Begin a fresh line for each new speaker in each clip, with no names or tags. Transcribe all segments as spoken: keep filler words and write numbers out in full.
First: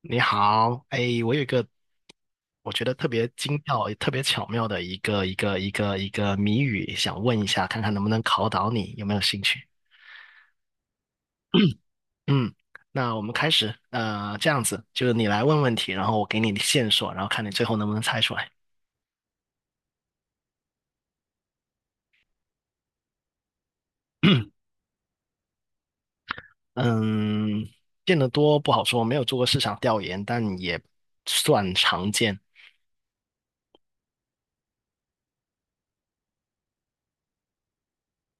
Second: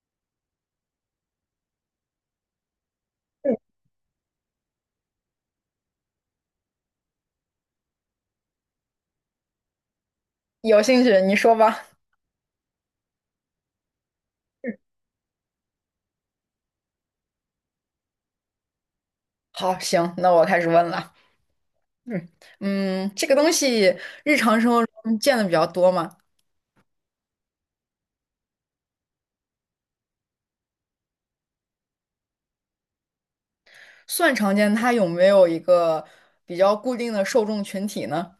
你好，哎，我有一个我觉得特别精妙、也特别巧妙的一个一个一个一个谜语，想问一下，看看能不能考倒你，有没有兴趣？
有兴趣你说 吧。
嗯，那我们开始，呃，这样子，就是你来问问题，然后我给你线索，然后看你最后能不能猜出来。
好，行，那我开始问了。嗯嗯，这个东西日常 生活中见的比较多嘛，
嗯，见得多不好说，没有做过市场调研，但也算常见。
算常见。它有没有一个比较固定的受众群体呢？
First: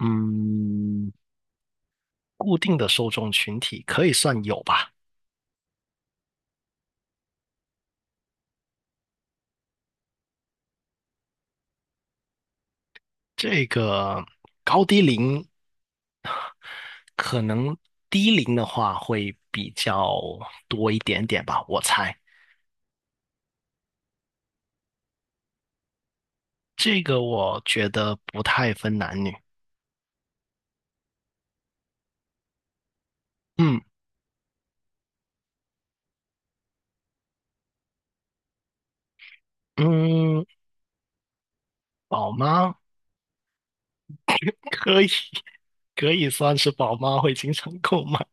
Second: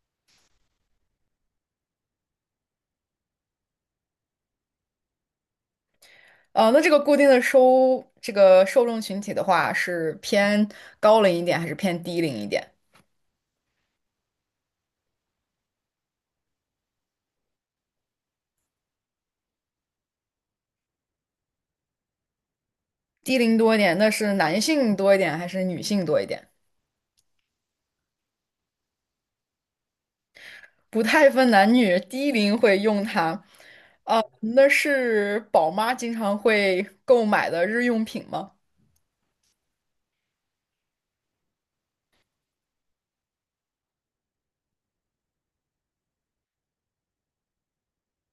嗯，固定的受众群体可以算有吧，
呃，那这个固定的收这个受众群体的话，是偏高龄一点还是偏低龄一点？
这个高低龄。可能低龄的话会比较多一点点吧，我猜。
低龄多一点，那是男性多一点还是女性多一点？
这个我觉得不太分男女。
不太分男女，低龄会用它。
嗯
啊，那是宝妈经常会购买的日用品吗？
嗯，宝妈可以可以算是宝妈会经常购买，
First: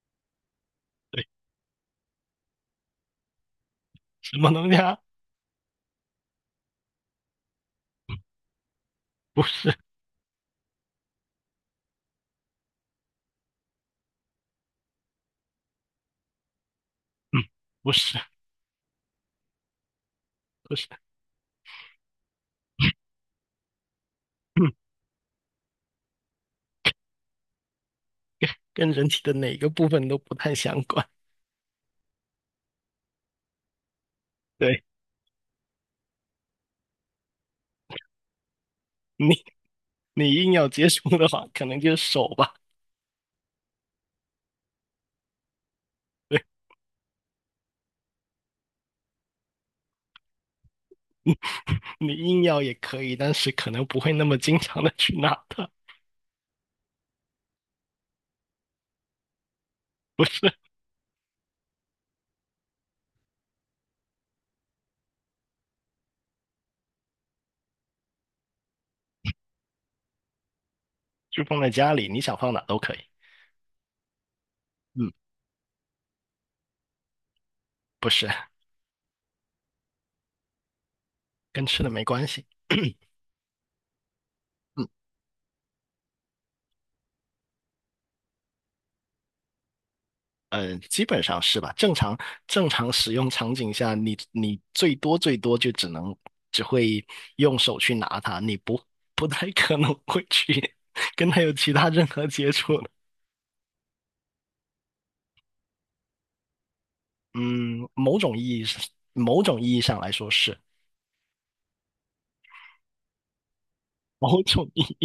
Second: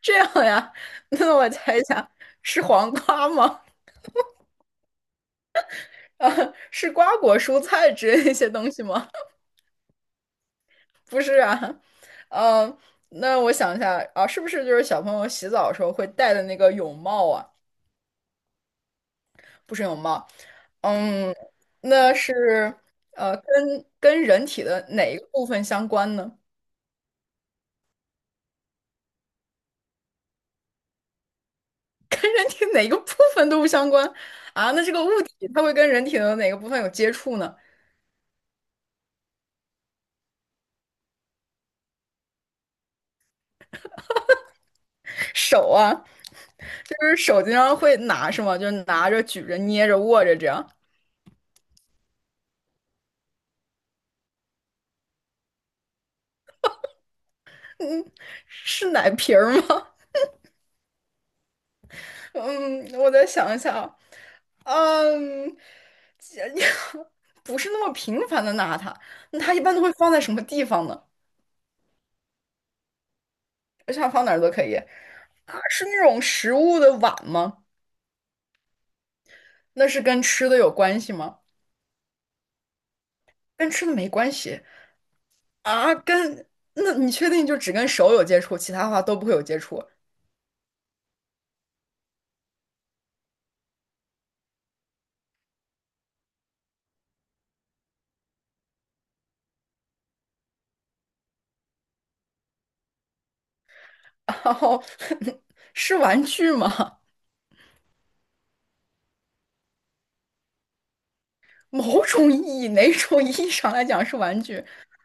这样呀，
对，
那我猜一下，是黄瓜吗？
什么东西啊？
啊，是瓜果蔬菜之
嗯
类的一些东西吗？
不是，
不是啊，呃，那我想一下啊，是不是就是小朋友洗澡的时候会戴的那个泳帽
嗯，
啊？
不是，
不是泳帽，
不是，
嗯，那是呃，跟跟人体
嗯，
的哪一个部分相关呢？
跟人体的哪个部分都不太相关。
跟人体哪个部分都不相关啊？
对，
那这个物体它会跟人体的哪个部分有接触呢？
你，你硬要接触的话，可能就是手吧。
手啊？
对，
就是手经常会拿是吗？就拿着、举着、捏着、握着这样，
你硬要也可以，但是可能不会那么经常的去拿它。
是奶瓶儿吗？嗯，我再想一想，嗯，这 不是那么频繁的拿它，那它一般都会放在什么地方呢？
就放在家里，你想放哪都可以。
我想放哪儿都可以
嗯，
啊，是那种食物的碗吗？
不是，
那是跟吃的有关系吗？
跟吃的没关系。
跟吃的没关系
嗯，
啊，跟那你确定就只跟手有接触，其他的话都不会有接触？
呃，基本上是吧？正常正常使用场景下，你你最多最多就只能只会用手去拿它，你不不太可能会去 跟它有其他任何接触的。
然后 是玩具吗？
嗯，某种意义上，某种意义上来说是
某种意义，哪种意义上来讲是玩
某
具？
种意义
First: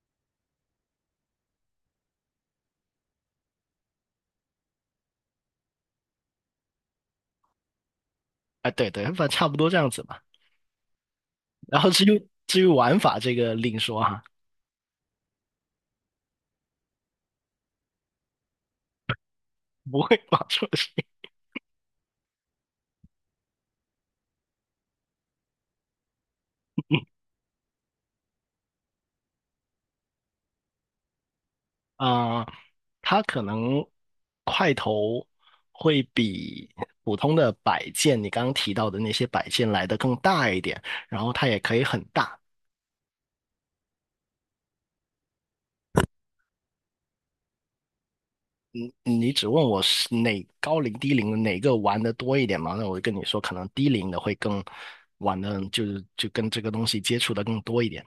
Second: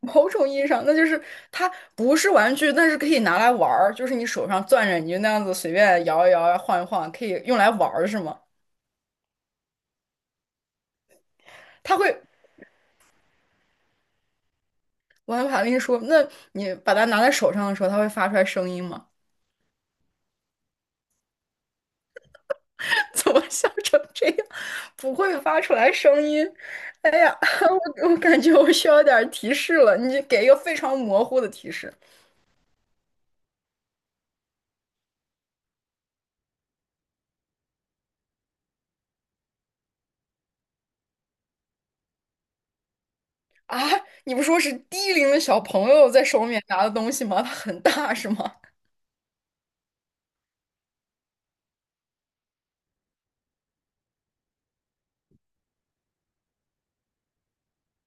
某种意义上，那就是它不是玩具，但是可以拿来玩儿，就是你手上攥着，你就那样子随便摇一摇啊、晃一晃，可以用来玩儿，是吗？
啊，对对，反正差不多这样子吧。然后
它
至
会，
于至于玩法这个另说哈，
我还怕跟你说，那你把它拿在手上的时候，它会发出来声音吗？
不会玩出来。
怎么笑成这样？不会发出来声音。哎呀，我我感觉我需要点儿提示了，你给一个非常模糊的提示。
啊、它可能块头会比普通的摆件，你刚刚提到的那些摆件来的更大一点，然后它也可以很大。
啊，你不说是低龄的小朋友在手里面拿的东西吗？它很大是吗？
你你只问我是哪高龄低龄的哪个玩的多一点嘛？那我就跟你说，可能低龄的会更玩的，就是就跟这个东西接触的更多一点。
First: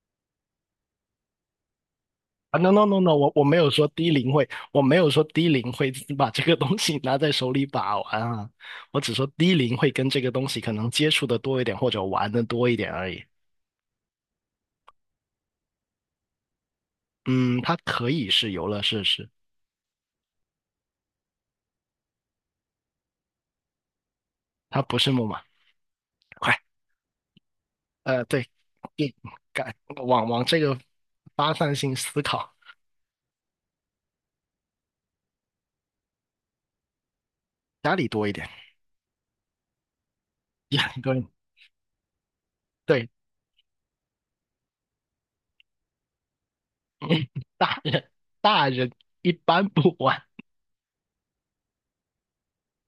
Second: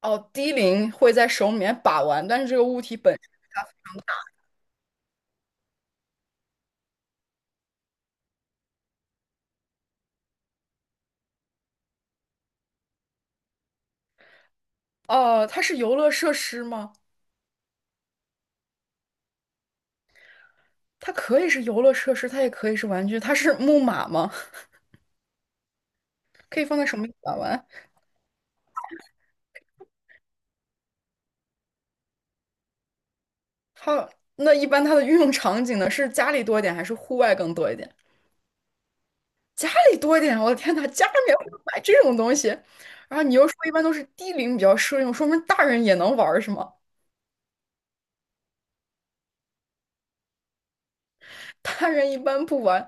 哦，低龄会在手里面把玩，但是这
啊
个
，no
物
no
体
no no，
本，
我我没有说低龄会，我没有说低龄会把这个东西拿在手里把玩啊，我只说低龄会跟这个东西可能接触的多一点，或者玩的多一点而已。
哦，它是游乐设施吗？
嗯，它可以是游乐设施，
它可以是游乐设施，它也可以是玩具。它是木马吗？
它不是木马。快，
可以放在手里面把玩。
呃，对，对，改往往这个发散性思考，
它那一般它的运用场景呢，是家里多一点还是户外更多一点？
家里多一点，
家里多一点，我的天
家
呐，
里
家里
多一点。
面会买这种东西。
对，
然后你又说一般都是低龄比较适用，说明大人也能玩儿是吗？
大人大人一般不玩，
大人一般不玩。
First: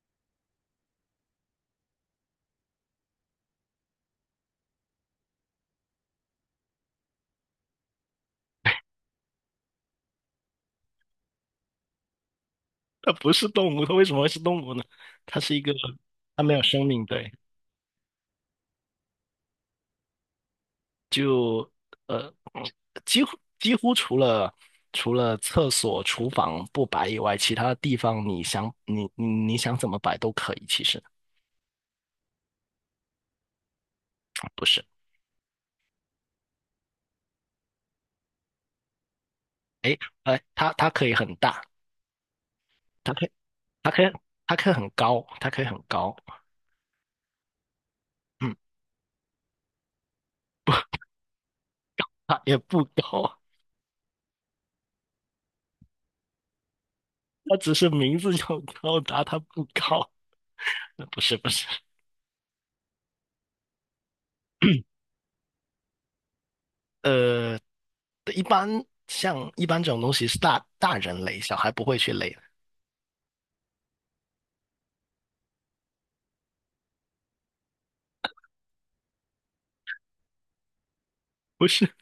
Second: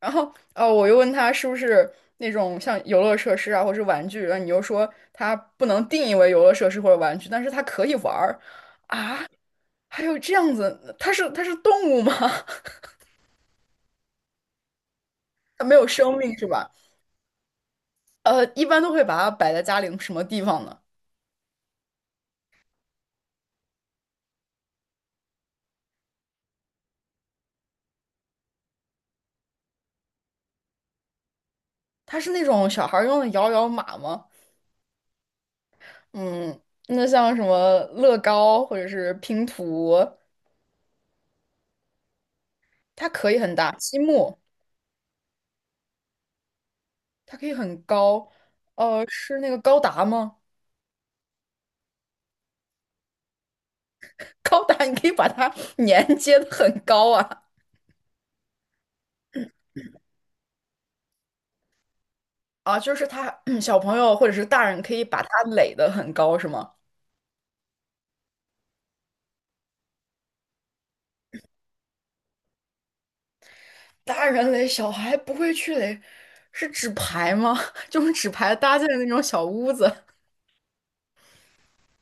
然后，呃，我又问他是不是那种像游乐设施啊，或是玩具，然后你又说它不能定义为游乐设施或者玩具，但是它可以玩儿。还有这样子，它是它是动物吗？
它不是动物，它为什么会是动物呢？它是一
它
个，
没有生命
它
是
没有
吧？
生命，对。
呃，一般都会把它摆在家里什么地方呢？
就呃，几乎几乎除了除了厕所、厨房不摆以外，其他地方你想你你你想怎么摆都可以。其实
它是那种小孩儿用的摇摇马吗？
不是，
嗯，那像什么乐高或者是拼图，
哎哎，它它可以很大，
它
它可以
可以很大，
它
积
可以
木
它可以很高，它可以很高，
它可以很高，
嗯，
呃，是那个高达吗？
它也不高，
高达你可以把它连接的很高啊
它只是名字叫高达，它不高。不是不是，
啊，就是他小朋友或者是大人可以把它垒的很高是吗？
呃，一般像一般这种东西是大大人垒，小孩不会去垒的，
大人垒小孩不会去垒，是纸牌吗？就是纸牌搭建的那种小屋子，
不是，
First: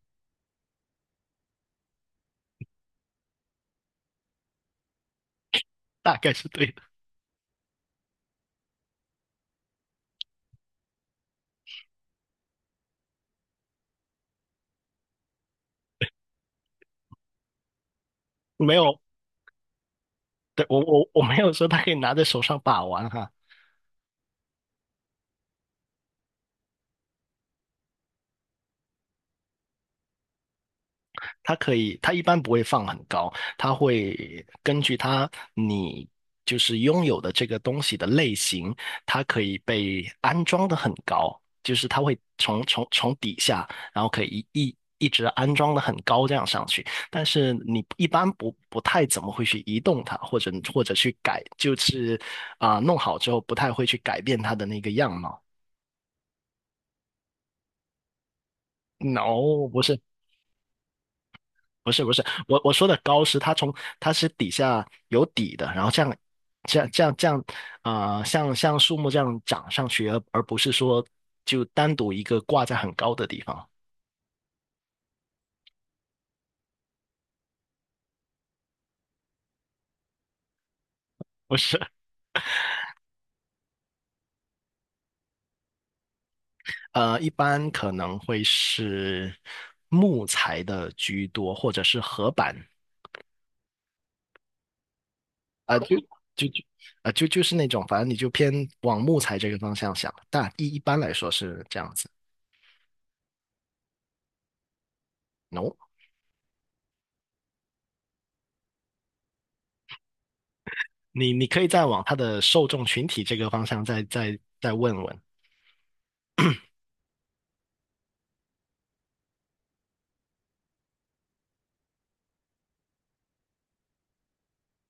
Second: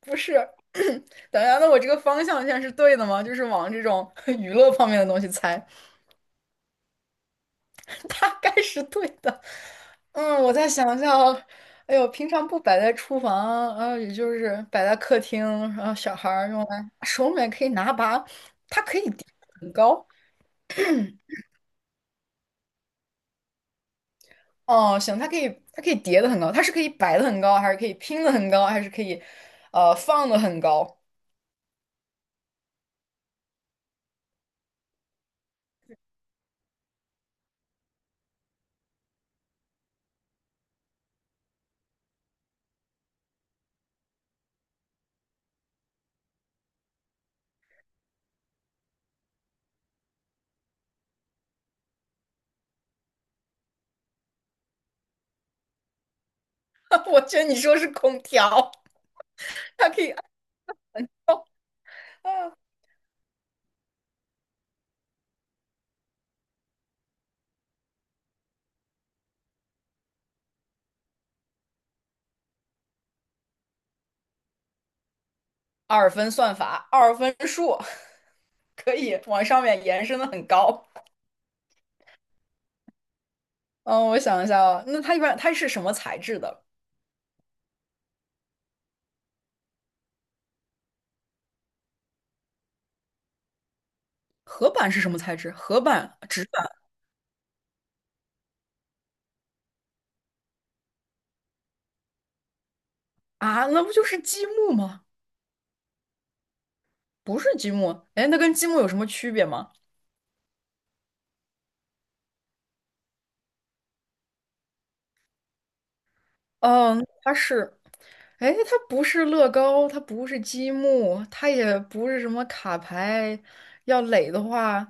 不是？等一下，那我这个方向线是对的吗？就是往这种 娱乐方面的东西猜。
大概是对的，
大概是对的。嗯，我再想想啊，哎呦，平常不摆在厨房，然也就是摆在客厅，然后小孩儿用来手里面可以拿把，
没
它可
有。
以叠得很高。
对，我我我没有说他可以拿在手上把玩哈，
哦，行，它可以，它可以叠的很高，它是可以摆的很高，还是可以拼的很高，还是可以，呃，放的很高？
他可以，他一般不会放很高，他会根据他你就是拥有的这个东西的类型，它可以被安装的很高，就是它会从从从底下，然后可以一一一直安装的很高这样上去，但是你一般不不太怎么会去移动它，或者或者去改，就是啊、弄好之后不太会去改变它的那个样貌。
我觉得你说是空调，
No，不
它
是，
可以，啊，
不是不是，我我说的高是它从它是底下有底的，然后这样这样这样这样，呃，像像树木这样长上去，而而不是说就单独一个挂在很高的地方，
二分算法，二分数，可以往上面延伸的很高。
不是，
嗯，我想一下啊，那它一般它是什么材质的？
呃，一般可能会是木材的居多，或者是合板，
合板是什么材质？
啊、
合
就
板、纸
就
板
就啊、就就是那种，反正你就偏往木材这个方向想，但一一般来说是这样子。
啊，那不就是积木吗？
No，
不是积木，哎，那跟积木有什么区别吗？
你你可以再往他的受众群体这个方向再再再问问。
嗯，它是，哎，它不是乐高，它不是积木，它也不是什么卡牌。要垒的话，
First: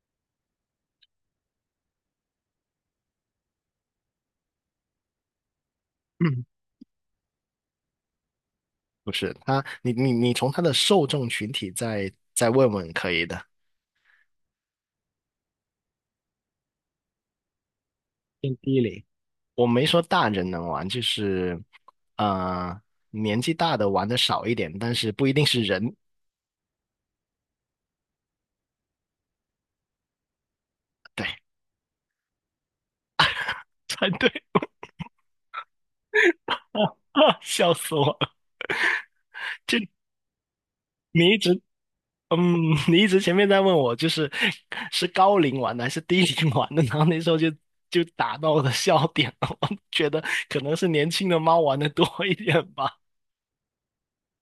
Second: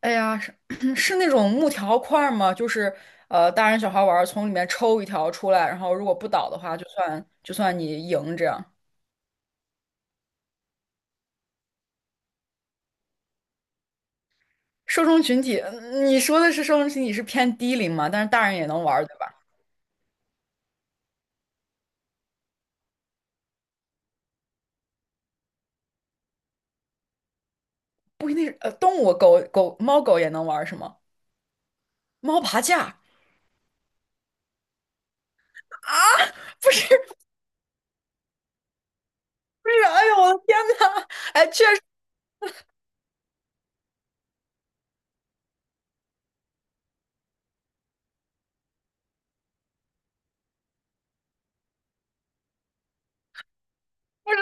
哎呀，是 是那种木条块儿吗？就是呃，大人小孩玩儿从里面抽一条出来，然后如果不
嗯，
倒的话，就算就算你赢这样。
不是他，你你你从他的受众群体再再问问可以的。
受众群体，嗯你说的是受众群体是偏低龄嘛？但是大人
偏
也
低
能玩
龄。
儿对吧？
我没说大人能玩，就是呃年纪大的玩的少一点，但是不一定是人。
不一定是呃动物，狗狗猫狗也能玩是吗？
对，
猫爬架啊？
才对，
不是
笑死我了！
不是，
这，
哎呦我的天呐，
你一
哎，
直
确实
嗯，你一直前面在问我，就是是高龄玩的还是低龄玩的，然后那时候就就打到了笑点了。我觉得可能是年轻的猫玩的多一点吧。
不是，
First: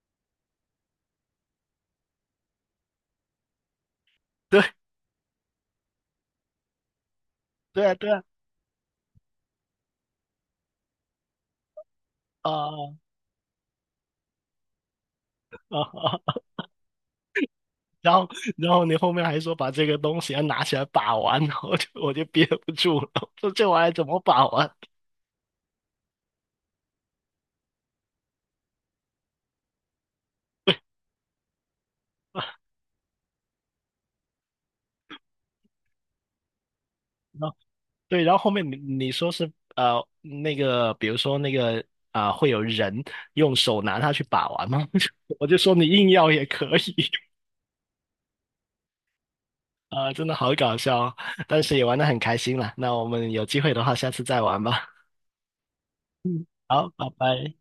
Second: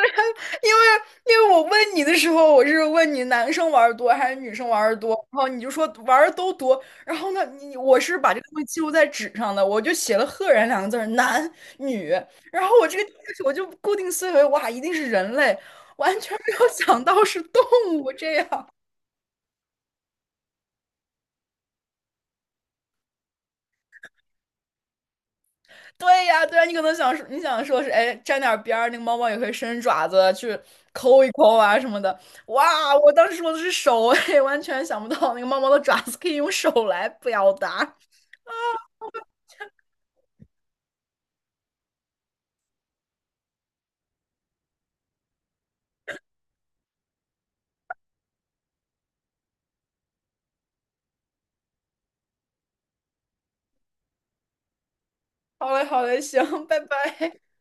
因为因为我问你的时候，我是问你男生玩的多还是 女生
对
玩的多，然后你就说玩的都多，然后呢，你
对啊
我
对
是
啊
把这个东西记录在纸上的，我就写了"赫然"两个字儿男女，然后我
啊
这个我就固定思维，哇，一定是人类，
啊！
完全
啊
没有想到是动物
然后
这样。
然后你后面还说把这个东西要拿起来把玩，然后我就我就憋不住了，我说这玩意儿怎么把玩？
对呀，对呀，你可能想说，你想说是，哎，沾点儿边儿，那个猫猫也会伸爪子去抠一抠啊什么的。哇，我当时说的是手，哎，完全想不到那个猫猫的爪子可以用手来
然
表
后
达。
对，然后后面你你说是呃那个，比如说那个啊、会有人用手拿它去把玩吗？我就说你硬要也可以。啊，真的好搞笑哦，但是也玩得很开心啦。那我们有机会的话，下次再玩吧。
好嘞，好嘞，
嗯，
行，拜
好，拜
拜。
拜。